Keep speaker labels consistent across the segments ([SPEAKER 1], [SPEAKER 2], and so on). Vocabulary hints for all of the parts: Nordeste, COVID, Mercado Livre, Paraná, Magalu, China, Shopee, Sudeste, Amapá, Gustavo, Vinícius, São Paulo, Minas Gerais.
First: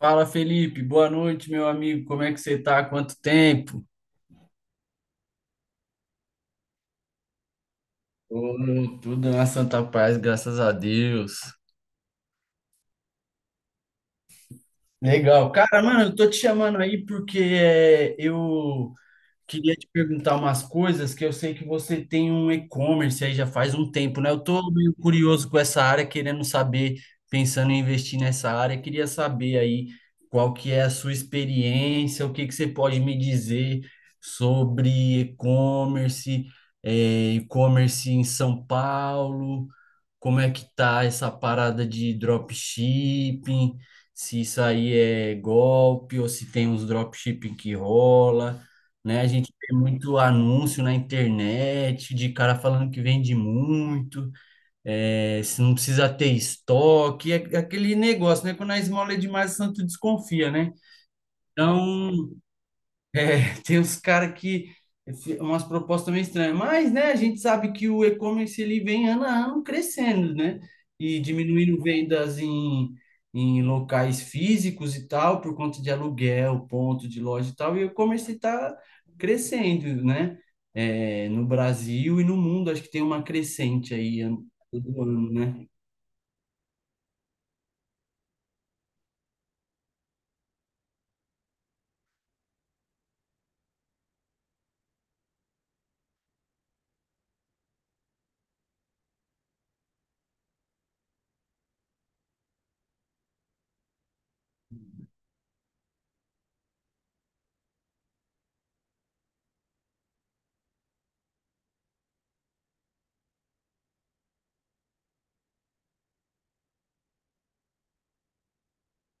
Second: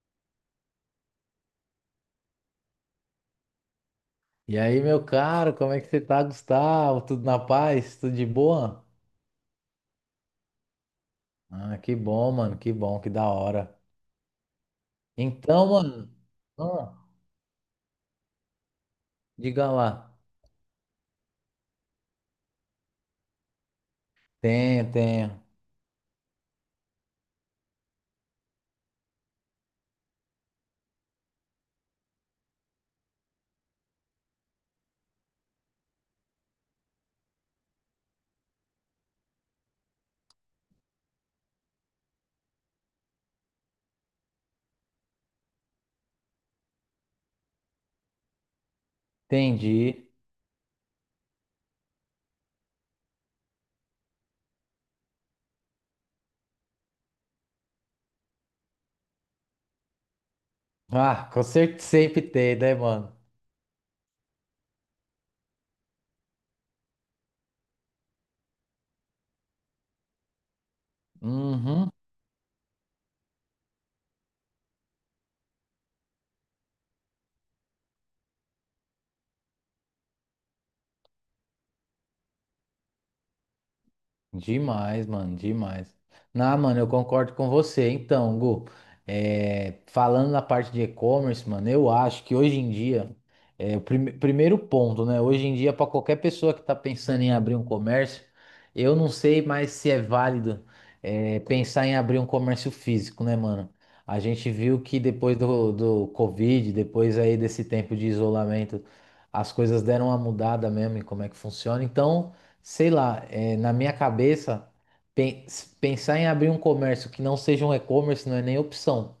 [SPEAKER 1] Fala, Felipe. Boa noite, meu amigo. Como é que você tá? Há quanto tempo?
[SPEAKER 2] E aí, meu caro, como é que você tá, Gustavo? Tudo na paz? Tudo de boa?
[SPEAKER 1] Ô, tudo na santa paz, graças a Deus.
[SPEAKER 2] Ah, que bom, mano, que bom, que da hora.
[SPEAKER 1] Legal.
[SPEAKER 2] Então,
[SPEAKER 1] Cara, mano,
[SPEAKER 2] mano,
[SPEAKER 1] eu tô te chamando aí
[SPEAKER 2] ah,
[SPEAKER 1] porque eu
[SPEAKER 2] diga
[SPEAKER 1] queria te
[SPEAKER 2] lá.
[SPEAKER 1] perguntar umas coisas que eu sei que você tem um e-commerce aí já faz um tempo, né? Eu tô
[SPEAKER 2] Tenho,
[SPEAKER 1] meio
[SPEAKER 2] tenho.
[SPEAKER 1] curioso com essa área, querendo saber, pensando em investir nessa área. Queria saber aí qual que é a sua experiência, o que que você pode me dizer sobre e-commerce, e-commerce em São Paulo. Como é que tá essa parada de dropshipping, se isso aí é golpe ou se tem uns dropshipping que rola, né? A gente tem
[SPEAKER 2] Entendi.
[SPEAKER 1] muito anúncio na internet de cara falando que vende muito, se não precisa ter estoque, é aquele negócio, né? Quando a esmola é demais, o santo desconfia, né?
[SPEAKER 2] Ah, com certeza sempre
[SPEAKER 1] Então,
[SPEAKER 2] tem, né, mano?
[SPEAKER 1] tem uns caras que umas propostas meio estranhas, mas né, a gente sabe que o e-commerce ele vem ano a ano crescendo, né? E diminuindo
[SPEAKER 2] Uhum.
[SPEAKER 1] vendas em locais físicos e tal, por conta de aluguel, ponto de loja e tal, e o e-commerce está crescendo, né? É, no Brasil e no mundo, acho que tem uma crescente aí todo
[SPEAKER 2] Demais,
[SPEAKER 1] ano,
[SPEAKER 2] mano,
[SPEAKER 1] né?
[SPEAKER 2] demais. Não, mano, eu concordo com você. Então, Gu, falando na parte de e-commerce, mano, eu acho que hoje em dia, primeiro ponto, né? Hoje em dia, para qualquer pessoa que tá pensando em abrir um comércio, eu não sei mais se é válido, pensar em abrir um comércio físico, né, mano? A gente viu que depois do Covid, depois aí desse tempo de isolamento, as coisas deram uma mudada mesmo em como é que funciona. Então sei lá, na minha cabeça, pen- pensar em abrir um comércio que não seja um e-commerce não é nem opção.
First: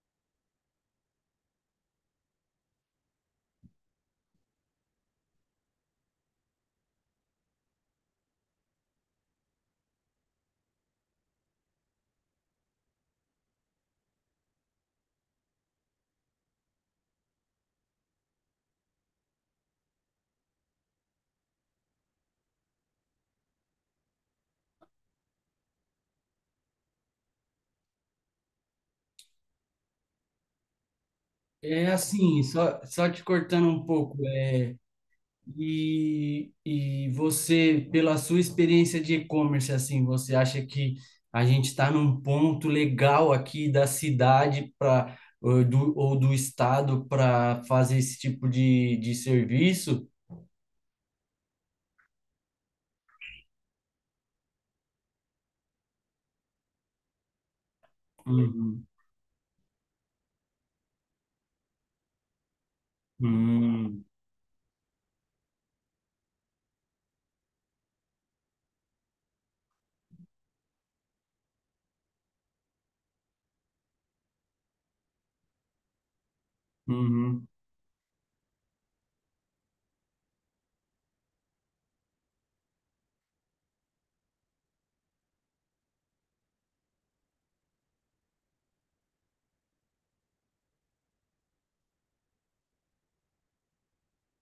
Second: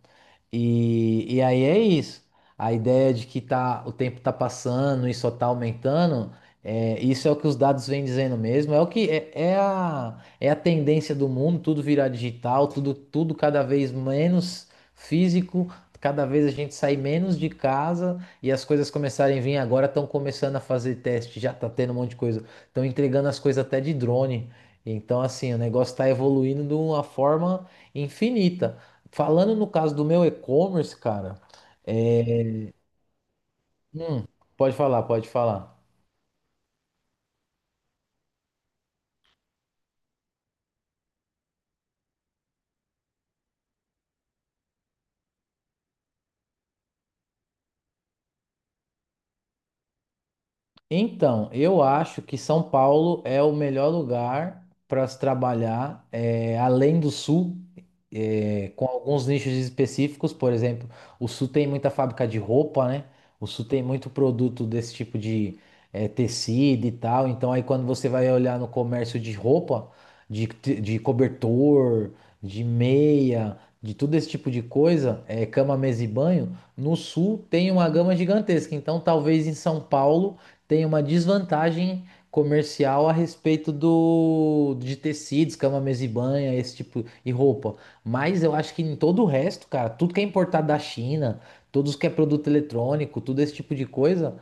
[SPEAKER 2] E aí é isso. A ideia de que tá, o tempo tá passando e só tá aumentando, isso é o que os dados vêm dizendo mesmo. É o que é a tendência do mundo, tudo virar digital, tudo cada vez menos físico, cada vez a gente sai menos de casa e as coisas começarem a vir agora, estão começando a fazer teste, já tá tendo um monte de coisa, estão entregando as coisas até de drone. Então, assim, o negócio está evoluindo de uma forma infinita. Falando no caso do meu e-commerce, cara,
[SPEAKER 1] É
[SPEAKER 2] é,
[SPEAKER 1] assim, só te cortando um pouco,
[SPEAKER 2] pode falar, pode falar.
[SPEAKER 1] e você, pela sua experiência de e-commerce, assim, você acha que a gente está num ponto legal aqui da cidade para ou do estado para fazer esse tipo de serviço?
[SPEAKER 2] Então, eu acho que São Paulo é o melhor lugar para se trabalhar, além do Sul,
[SPEAKER 1] Uhum,
[SPEAKER 2] com alguns nichos específicos. Por exemplo, o Sul tem muita fábrica de roupa, né? O Sul tem
[SPEAKER 1] uhum,
[SPEAKER 2] muito produto desse tipo de, tecido e tal. Então, aí quando você vai olhar no comércio de roupa, de cobertor, de meia, de tudo esse tipo de coisa, cama, mesa e banho, no Sul
[SPEAKER 1] uhum.
[SPEAKER 2] tem uma gama gigantesca. Então, talvez em São Paulo tem uma desvantagem comercial a respeito do de tecidos, cama, mesa e banha, esse tipo e roupa. Mas eu acho que em todo o resto, cara, tudo que é importado da China, tudo que é produto eletrônico, tudo esse tipo de coisa,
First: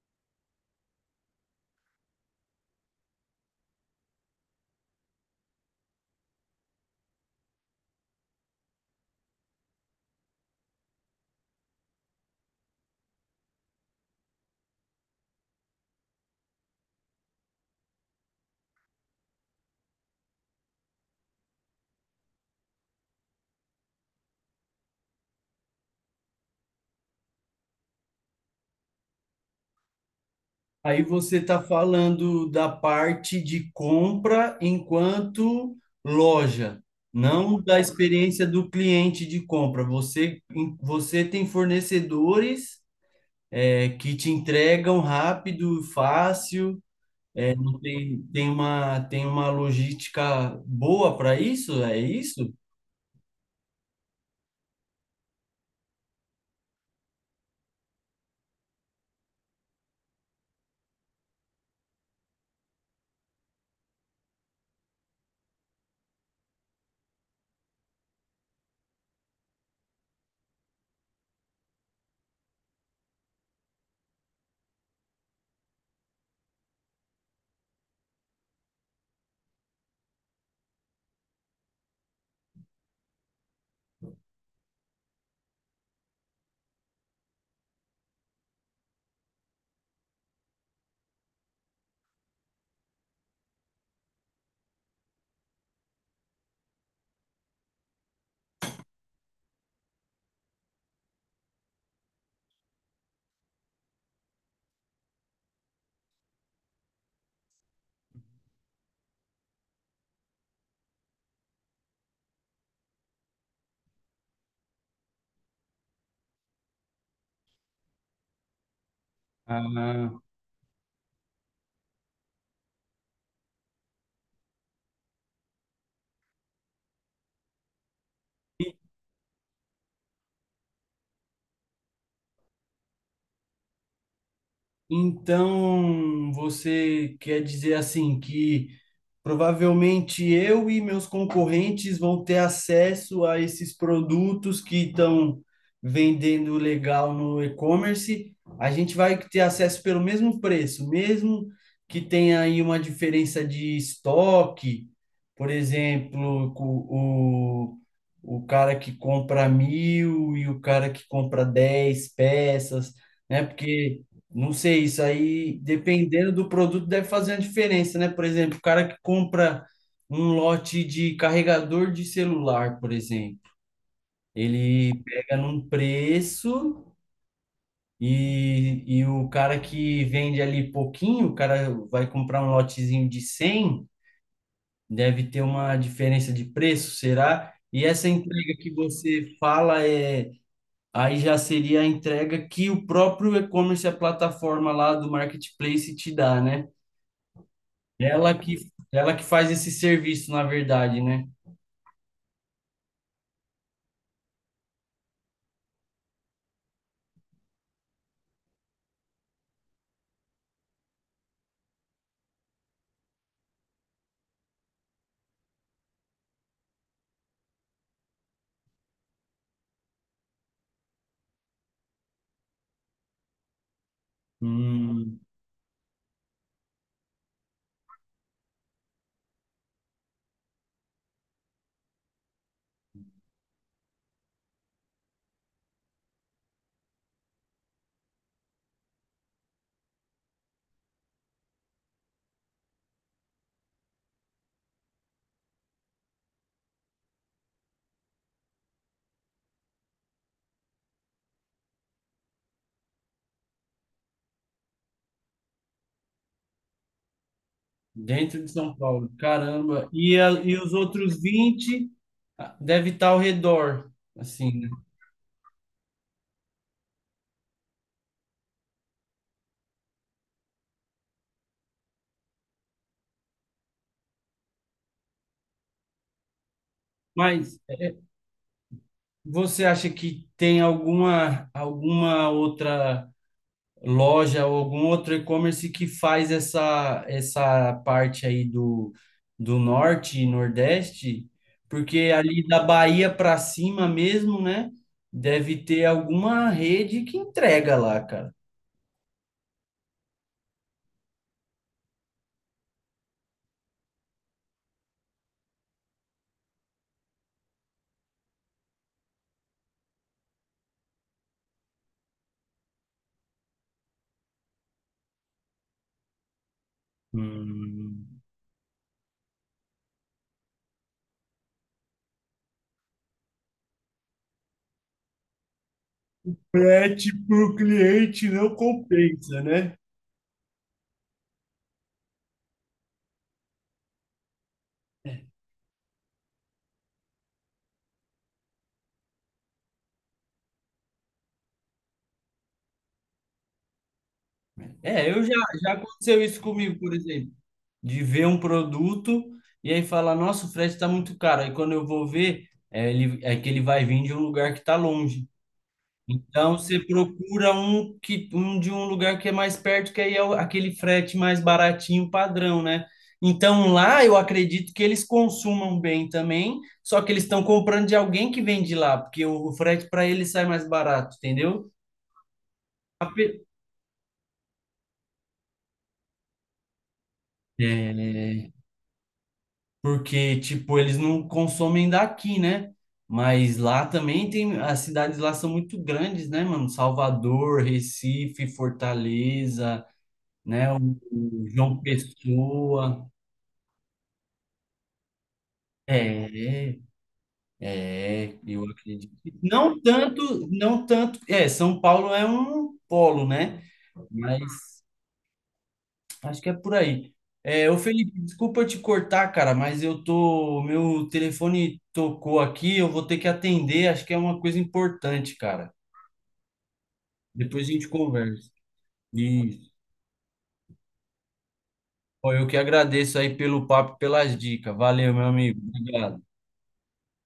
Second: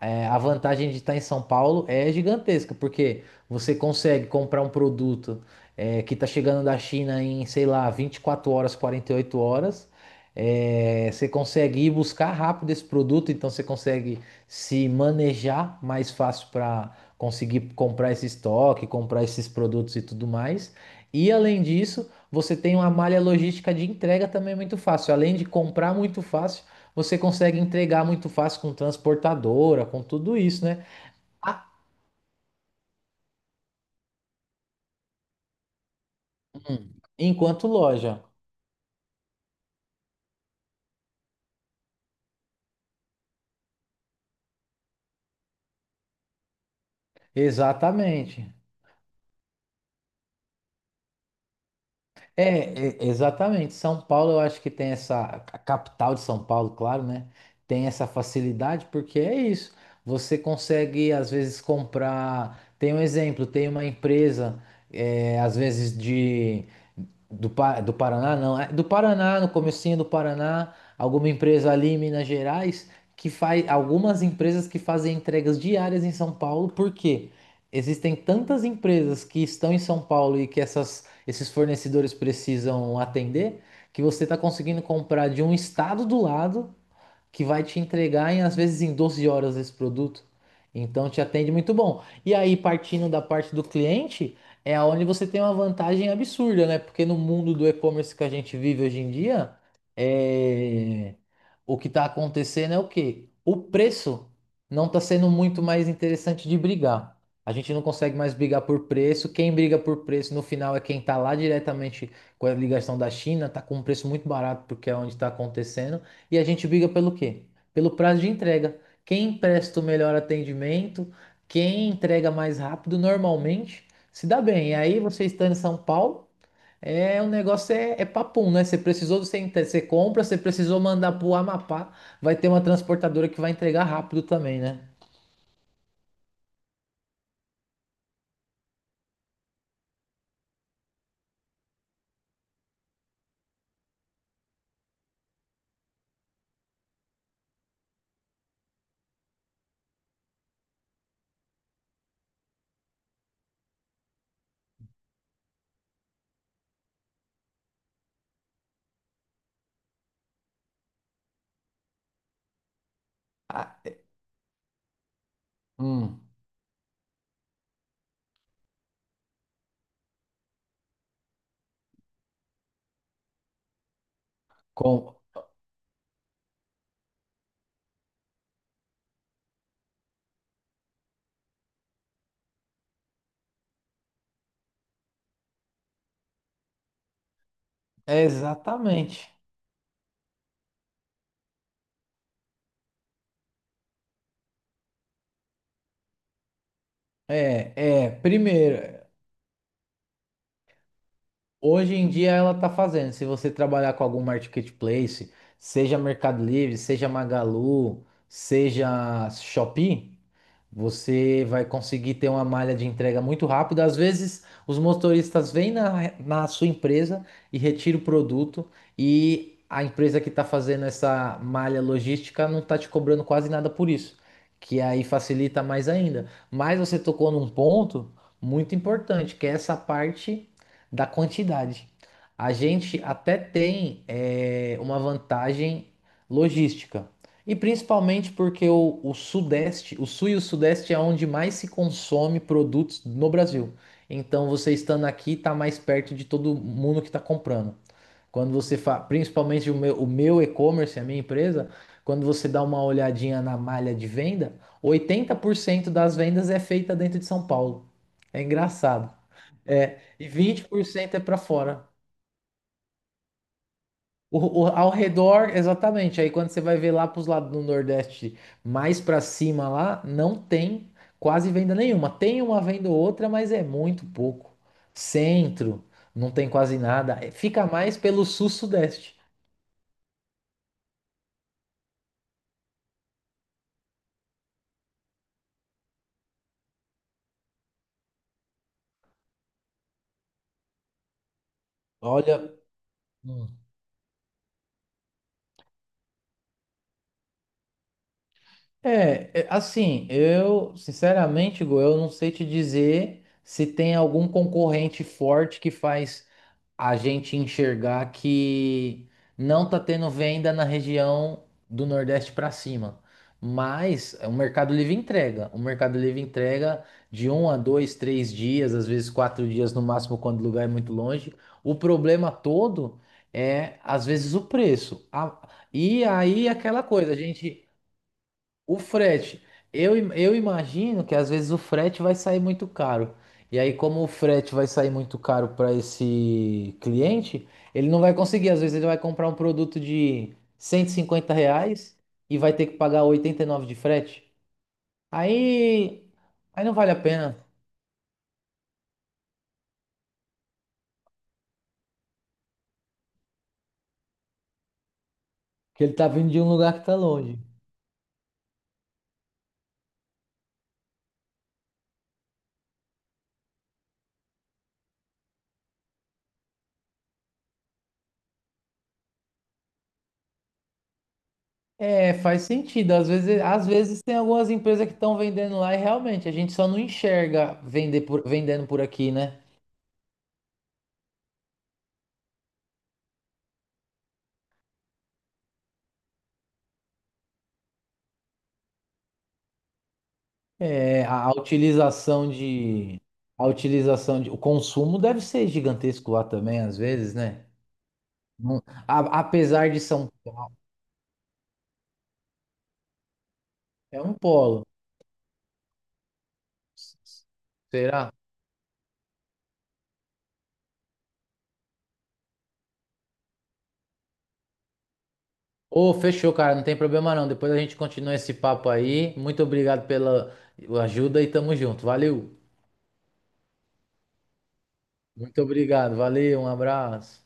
[SPEAKER 2] a vantagem de estar em São Paulo é gigantesca, porque você consegue comprar um produto que está chegando da China em, sei lá, 24 horas, 48 horas. É, você consegue ir buscar rápido esse produto, então você consegue se manejar mais fácil para conseguir comprar esse estoque, comprar esses produtos e tudo mais. E além disso, você tem uma malha logística de entrega também muito fácil. Além de comprar muito fácil, você consegue entregar muito fácil com transportadora, com tudo isso, né?
[SPEAKER 1] Aí você está
[SPEAKER 2] Ah,
[SPEAKER 1] falando da parte de compra enquanto loja,
[SPEAKER 2] hum,
[SPEAKER 1] não
[SPEAKER 2] enquanto
[SPEAKER 1] da
[SPEAKER 2] loja.
[SPEAKER 1] experiência do cliente de compra. Você tem fornecedores que te entregam rápido, fácil, é, não tem,
[SPEAKER 2] Exatamente.
[SPEAKER 1] tem uma logística boa para isso, é isso?
[SPEAKER 2] Exatamente. São Paulo, eu acho que tem essa. A capital de São Paulo, claro, né? Tem essa facilidade, porque é isso. Você consegue, às vezes, comprar. Tem um exemplo, tem uma empresa, às vezes, de. Do Paraná, não. É do Paraná, no comecinho do Paraná, alguma empresa ali em Minas Gerais que faz. Algumas empresas que fazem entregas diárias em São Paulo, por quê? Existem tantas empresas que estão em São Paulo e que essas esses fornecedores precisam atender, que você está conseguindo comprar de um estado do lado que vai te entregar em, às vezes em 12 horas esse produto. Então te atende muito bom. E aí, partindo da parte do cliente, é onde você tem uma vantagem absurda, né? Porque no mundo do e-commerce que a gente vive hoje em dia, é, o que está acontecendo é o quê? O preço não está sendo muito mais interessante de brigar. A gente não consegue mais brigar por preço. Quem briga por preço no final é quem está lá diretamente com a ligação da China, está com um preço muito barato porque é onde está acontecendo. E a gente briga pelo quê? Pelo prazo de entrega. Quem presta o
[SPEAKER 1] Ah.
[SPEAKER 2] melhor atendimento, quem entrega mais rápido, normalmente se dá bem. E aí você estando em São Paulo, é o negócio é papum, né? Você precisou do centro, você compra, você precisou mandar pro Amapá, vai ter uma transportadora que vai entregar rápido também, né?
[SPEAKER 1] Então, você quer dizer assim que provavelmente eu e meus concorrentes vão ter acesso a esses produtos que estão vendendo legal no e-commerce. A gente vai ter acesso pelo mesmo preço, mesmo que tenha aí uma diferença de estoque, por exemplo, o cara que compra 1.000 e o cara que compra 10 peças, né?
[SPEAKER 2] Ah,
[SPEAKER 1] Porque não sei, isso aí,
[SPEAKER 2] hum,
[SPEAKER 1] dependendo do produto, deve fazer uma diferença, né? Por exemplo, o cara que compra um lote de carregador de celular, por exemplo, ele
[SPEAKER 2] com...
[SPEAKER 1] pega num preço e o cara que vende ali pouquinho, o cara vai comprar um lotezinho de 100, deve ter uma diferença de preço, será? E essa entrega que
[SPEAKER 2] Exatamente.
[SPEAKER 1] você fala é. Aí já seria a entrega que o próprio e-commerce, a plataforma lá do marketplace te dá, né?
[SPEAKER 2] É,
[SPEAKER 1] Ela que,
[SPEAKER 2] primeiro.
[SPEAKER 1] ela que faz esse serviço, na verdade, né?
[SPEAKER 2] Hoje em dia ela está fazendo. Se você trabalhar com algum marketplace, seja Mercado Livre, seja Magalu, seja Shopee, você vai conseguir ter uma malha de entrega muito rápida. Às vezes, os motoristas vêm na sua empresa e retiram o produto e a empresa que está fazendo essa malha logística não está te cobrando quase nada por isso, que aí
[SPEAKER 1] Hum.
[SPEAKER 2] facilita mais ainda. Mas você tocou num ponto muito importante, que é essa parte da quantidade. A gente até tem uma vantagem logística. E principalmente porque o Sudeste, o Sul e o Sudeste é onde mais se consome produtos no Brasil. Então você estando aqui está mais perto de todo mundo que está comprando. Quando você faz, principalmente o meu e-commerce, a minha empresa, quando você dá uma olhadinha na malha de venda, 80% das vendas é feita dentro de São Paulo.
[SPEAKER 1] Dentro
[SPEAKER 2] É
[SPEAKER 1] de São Paulo,
[SPEAKER 2] engraçado.
[SPEAKER 1] caramba.
[SPEAKER 2] É,
[SPEAKER 1] E,
[SPEAKER 2] e
[SPEAKER 1] a, e
[SPEAKER 2] vinte
[SPEAKER 1] os
[SPEAKER 2] por cento
[SPEAKER 1] outros
[SPEAKER 2] é para fora.
[SPEAKER 1] 20? Ah, deve estar ao redor, assim, né?
[SPEAKER 2] Ao redor, exatamente. Aí quando você vai ver lá para os lados do Nordeste, mais para cima lá, não tem quase venda nenhuma. Tem uma venda ou outra, mas é muito pouco. Centro, não tem quase nada. É,
[SPEAKER 1] Mas
[SPEAKER 2] fica mais pelo sul-sudeste.
[SPEAKER 1] você acha que tem alguma outra loja ou algum outro e-commerce que faz essa parte aí do norte e nordeste, porque ali
[SPEAKER 2] Olha,
[SPEAKER 1] da Bahia para
[SPEAKER 2] hum.
[SPEAKER 1] cima mesmo, né? Deve ter alguma rede que entrega lá, cara.
[SPEAKER 2] Assim, eu, sinceramente, Gu, eu não sei te dizer se tem algum concorrente forte que faz a gente enxergar que não tá tendo venda na região do Nordeste para cima. Mas o Mercado Livre entrega. O Mercado Livre entrega de um a dois,
[SPEAKER 1] Hum.
[SPEAKER 2] três dias, às vezes quatro dias no máximo, quando o lugar é muito longe. O problema todo é, às vezes, o preço. E aí, aquela coisa,
[SPEAKER 1] Frete
[SPEAKER 2] a
[SPEAKER 1] pro
[SPEAKER 2] gente.
[SPEAKER 1] cliente não
[SPEAKER 2] O
[SPEAKER 1] compensa,
[SPEAKER 2] frete,
[SPEAKER 1] né?
[SPEAKER 2] eu imagino que às vezes o frete vai sair muito caro. E aí, como o frete vai sair muito caro para esse cliente, ele não vai conseguir. Às vezes, ele vai comprar um produto de R$ 150 e vai ter que pagar 89 de frete.
[SPEAKER 1] É, já
[SPEAKER 2] Aí,
[SPEAKER 1] aconteceu isso
[SPEAKER 2] aí não
[SPEAKER 1] comigo,
[SPEAKER 2] vale
[SPEAKER 1] por
[SPEAKER 2] a
[SPEAKER 1] exemplo,
[SPEAKER 2] pena,
[SPEAKER 1] de ver um produto e aí falar, nossa, o frete está muito caro. Aí quando eu vou ver, é que ele vai vir de um lugar que está longe.
[SPEAKER 2] porque ele tá vindo de um
[SPEAKER 1] Então você
[SPEAKER 2] lugar que tá longe.
[SPEAKER 1] procura um que um de um lugar que é mais perto, que aí aquele frete mais baratinho padrão, né? Então lá eu acredito que eles consumam bem também, só que eles estão comprando de alguém que vende lá, porque o frete para eles sai mais barato, entendeu?
[SPEAKER 2] É, faz sentido.
[SPEAKER 1] A pe-
[SPEAKER 2] Às vezes tem algumas empresas que estão vendendo lá e realmente a gente só não enxerga vender
[SPEAKER 1] É,
[SPEAKER 2] vendendo por aqui, né?
[SPEAKER 1] porque tipo eles não consomem daqui, né? Mas lá também tem, as cidades lá são muito grandes, né, mano? Salvador, Recife, Fortaleza, né? O
[SPEAKER 2] É, a
[SPEAKER 1] o João
[SPEAKER 2] utilização
[SPEAKER 1] Pessoa.
[SPEAKER 2] a utilização de, o consumo deve ser gigantesco lá também, às
[SPEAKER 1] É,
[SPEAKER 2] vezes, né?
[SPEAKER 1] é,
[SPEAKER 2] Não-
[SPEAKER 1] eu acredito.
[SPEAKER 2] apesar de
[SPEAKER 1] Não
[SPEAKER 2] São
[SPEAKER 1] tanto,
[SPEAKER 2] Paulo,
[SPEAKER 1] não tanto. É, São Paulo é um polo, né?
[SPEAKER 2] é um
[SPEAKER 1] Mas
[SPEAKER 2] polo.
[SPEAKER 1] acho que é por aí. É, ô
[SPEAKER 2] Será?
[SPEAKER 1] Felipe, desculpa te cortar, cara, mas eu tô. Meu telefone tocou aqui, eu vou ter que atender, acho que é uma coisa importante, cara.
[SPEAKER 2] Ô, fechou, cara, não tem problema não. Depois a
[SPEAKER 1] Depois a
[SPEAKER 2] gente
[SPEAKER 1] gente
[SPEAKER 2] continua esse
[SPEAKER 1] conversa.
[SPEAKER 2] papo aí. Muito
[SPEAKER 1] Isso.
[SPEAKER 2] obrigado pela ajuda e tamo junto.
[SPEAKER 1] Pô,
[SPEAKER 2] Valeu.
[SPEAKER 1] eu que agradeço aí pelo papo, e pelas dicas. Valeu, meu
[SPEAKER 2] Muito
[SPEAKER 1] amigo.
[SPEAKER 2] obrigado,
[SPEAKER 1] Obrigado.
[SPEAKER 2] valeu, um abraço.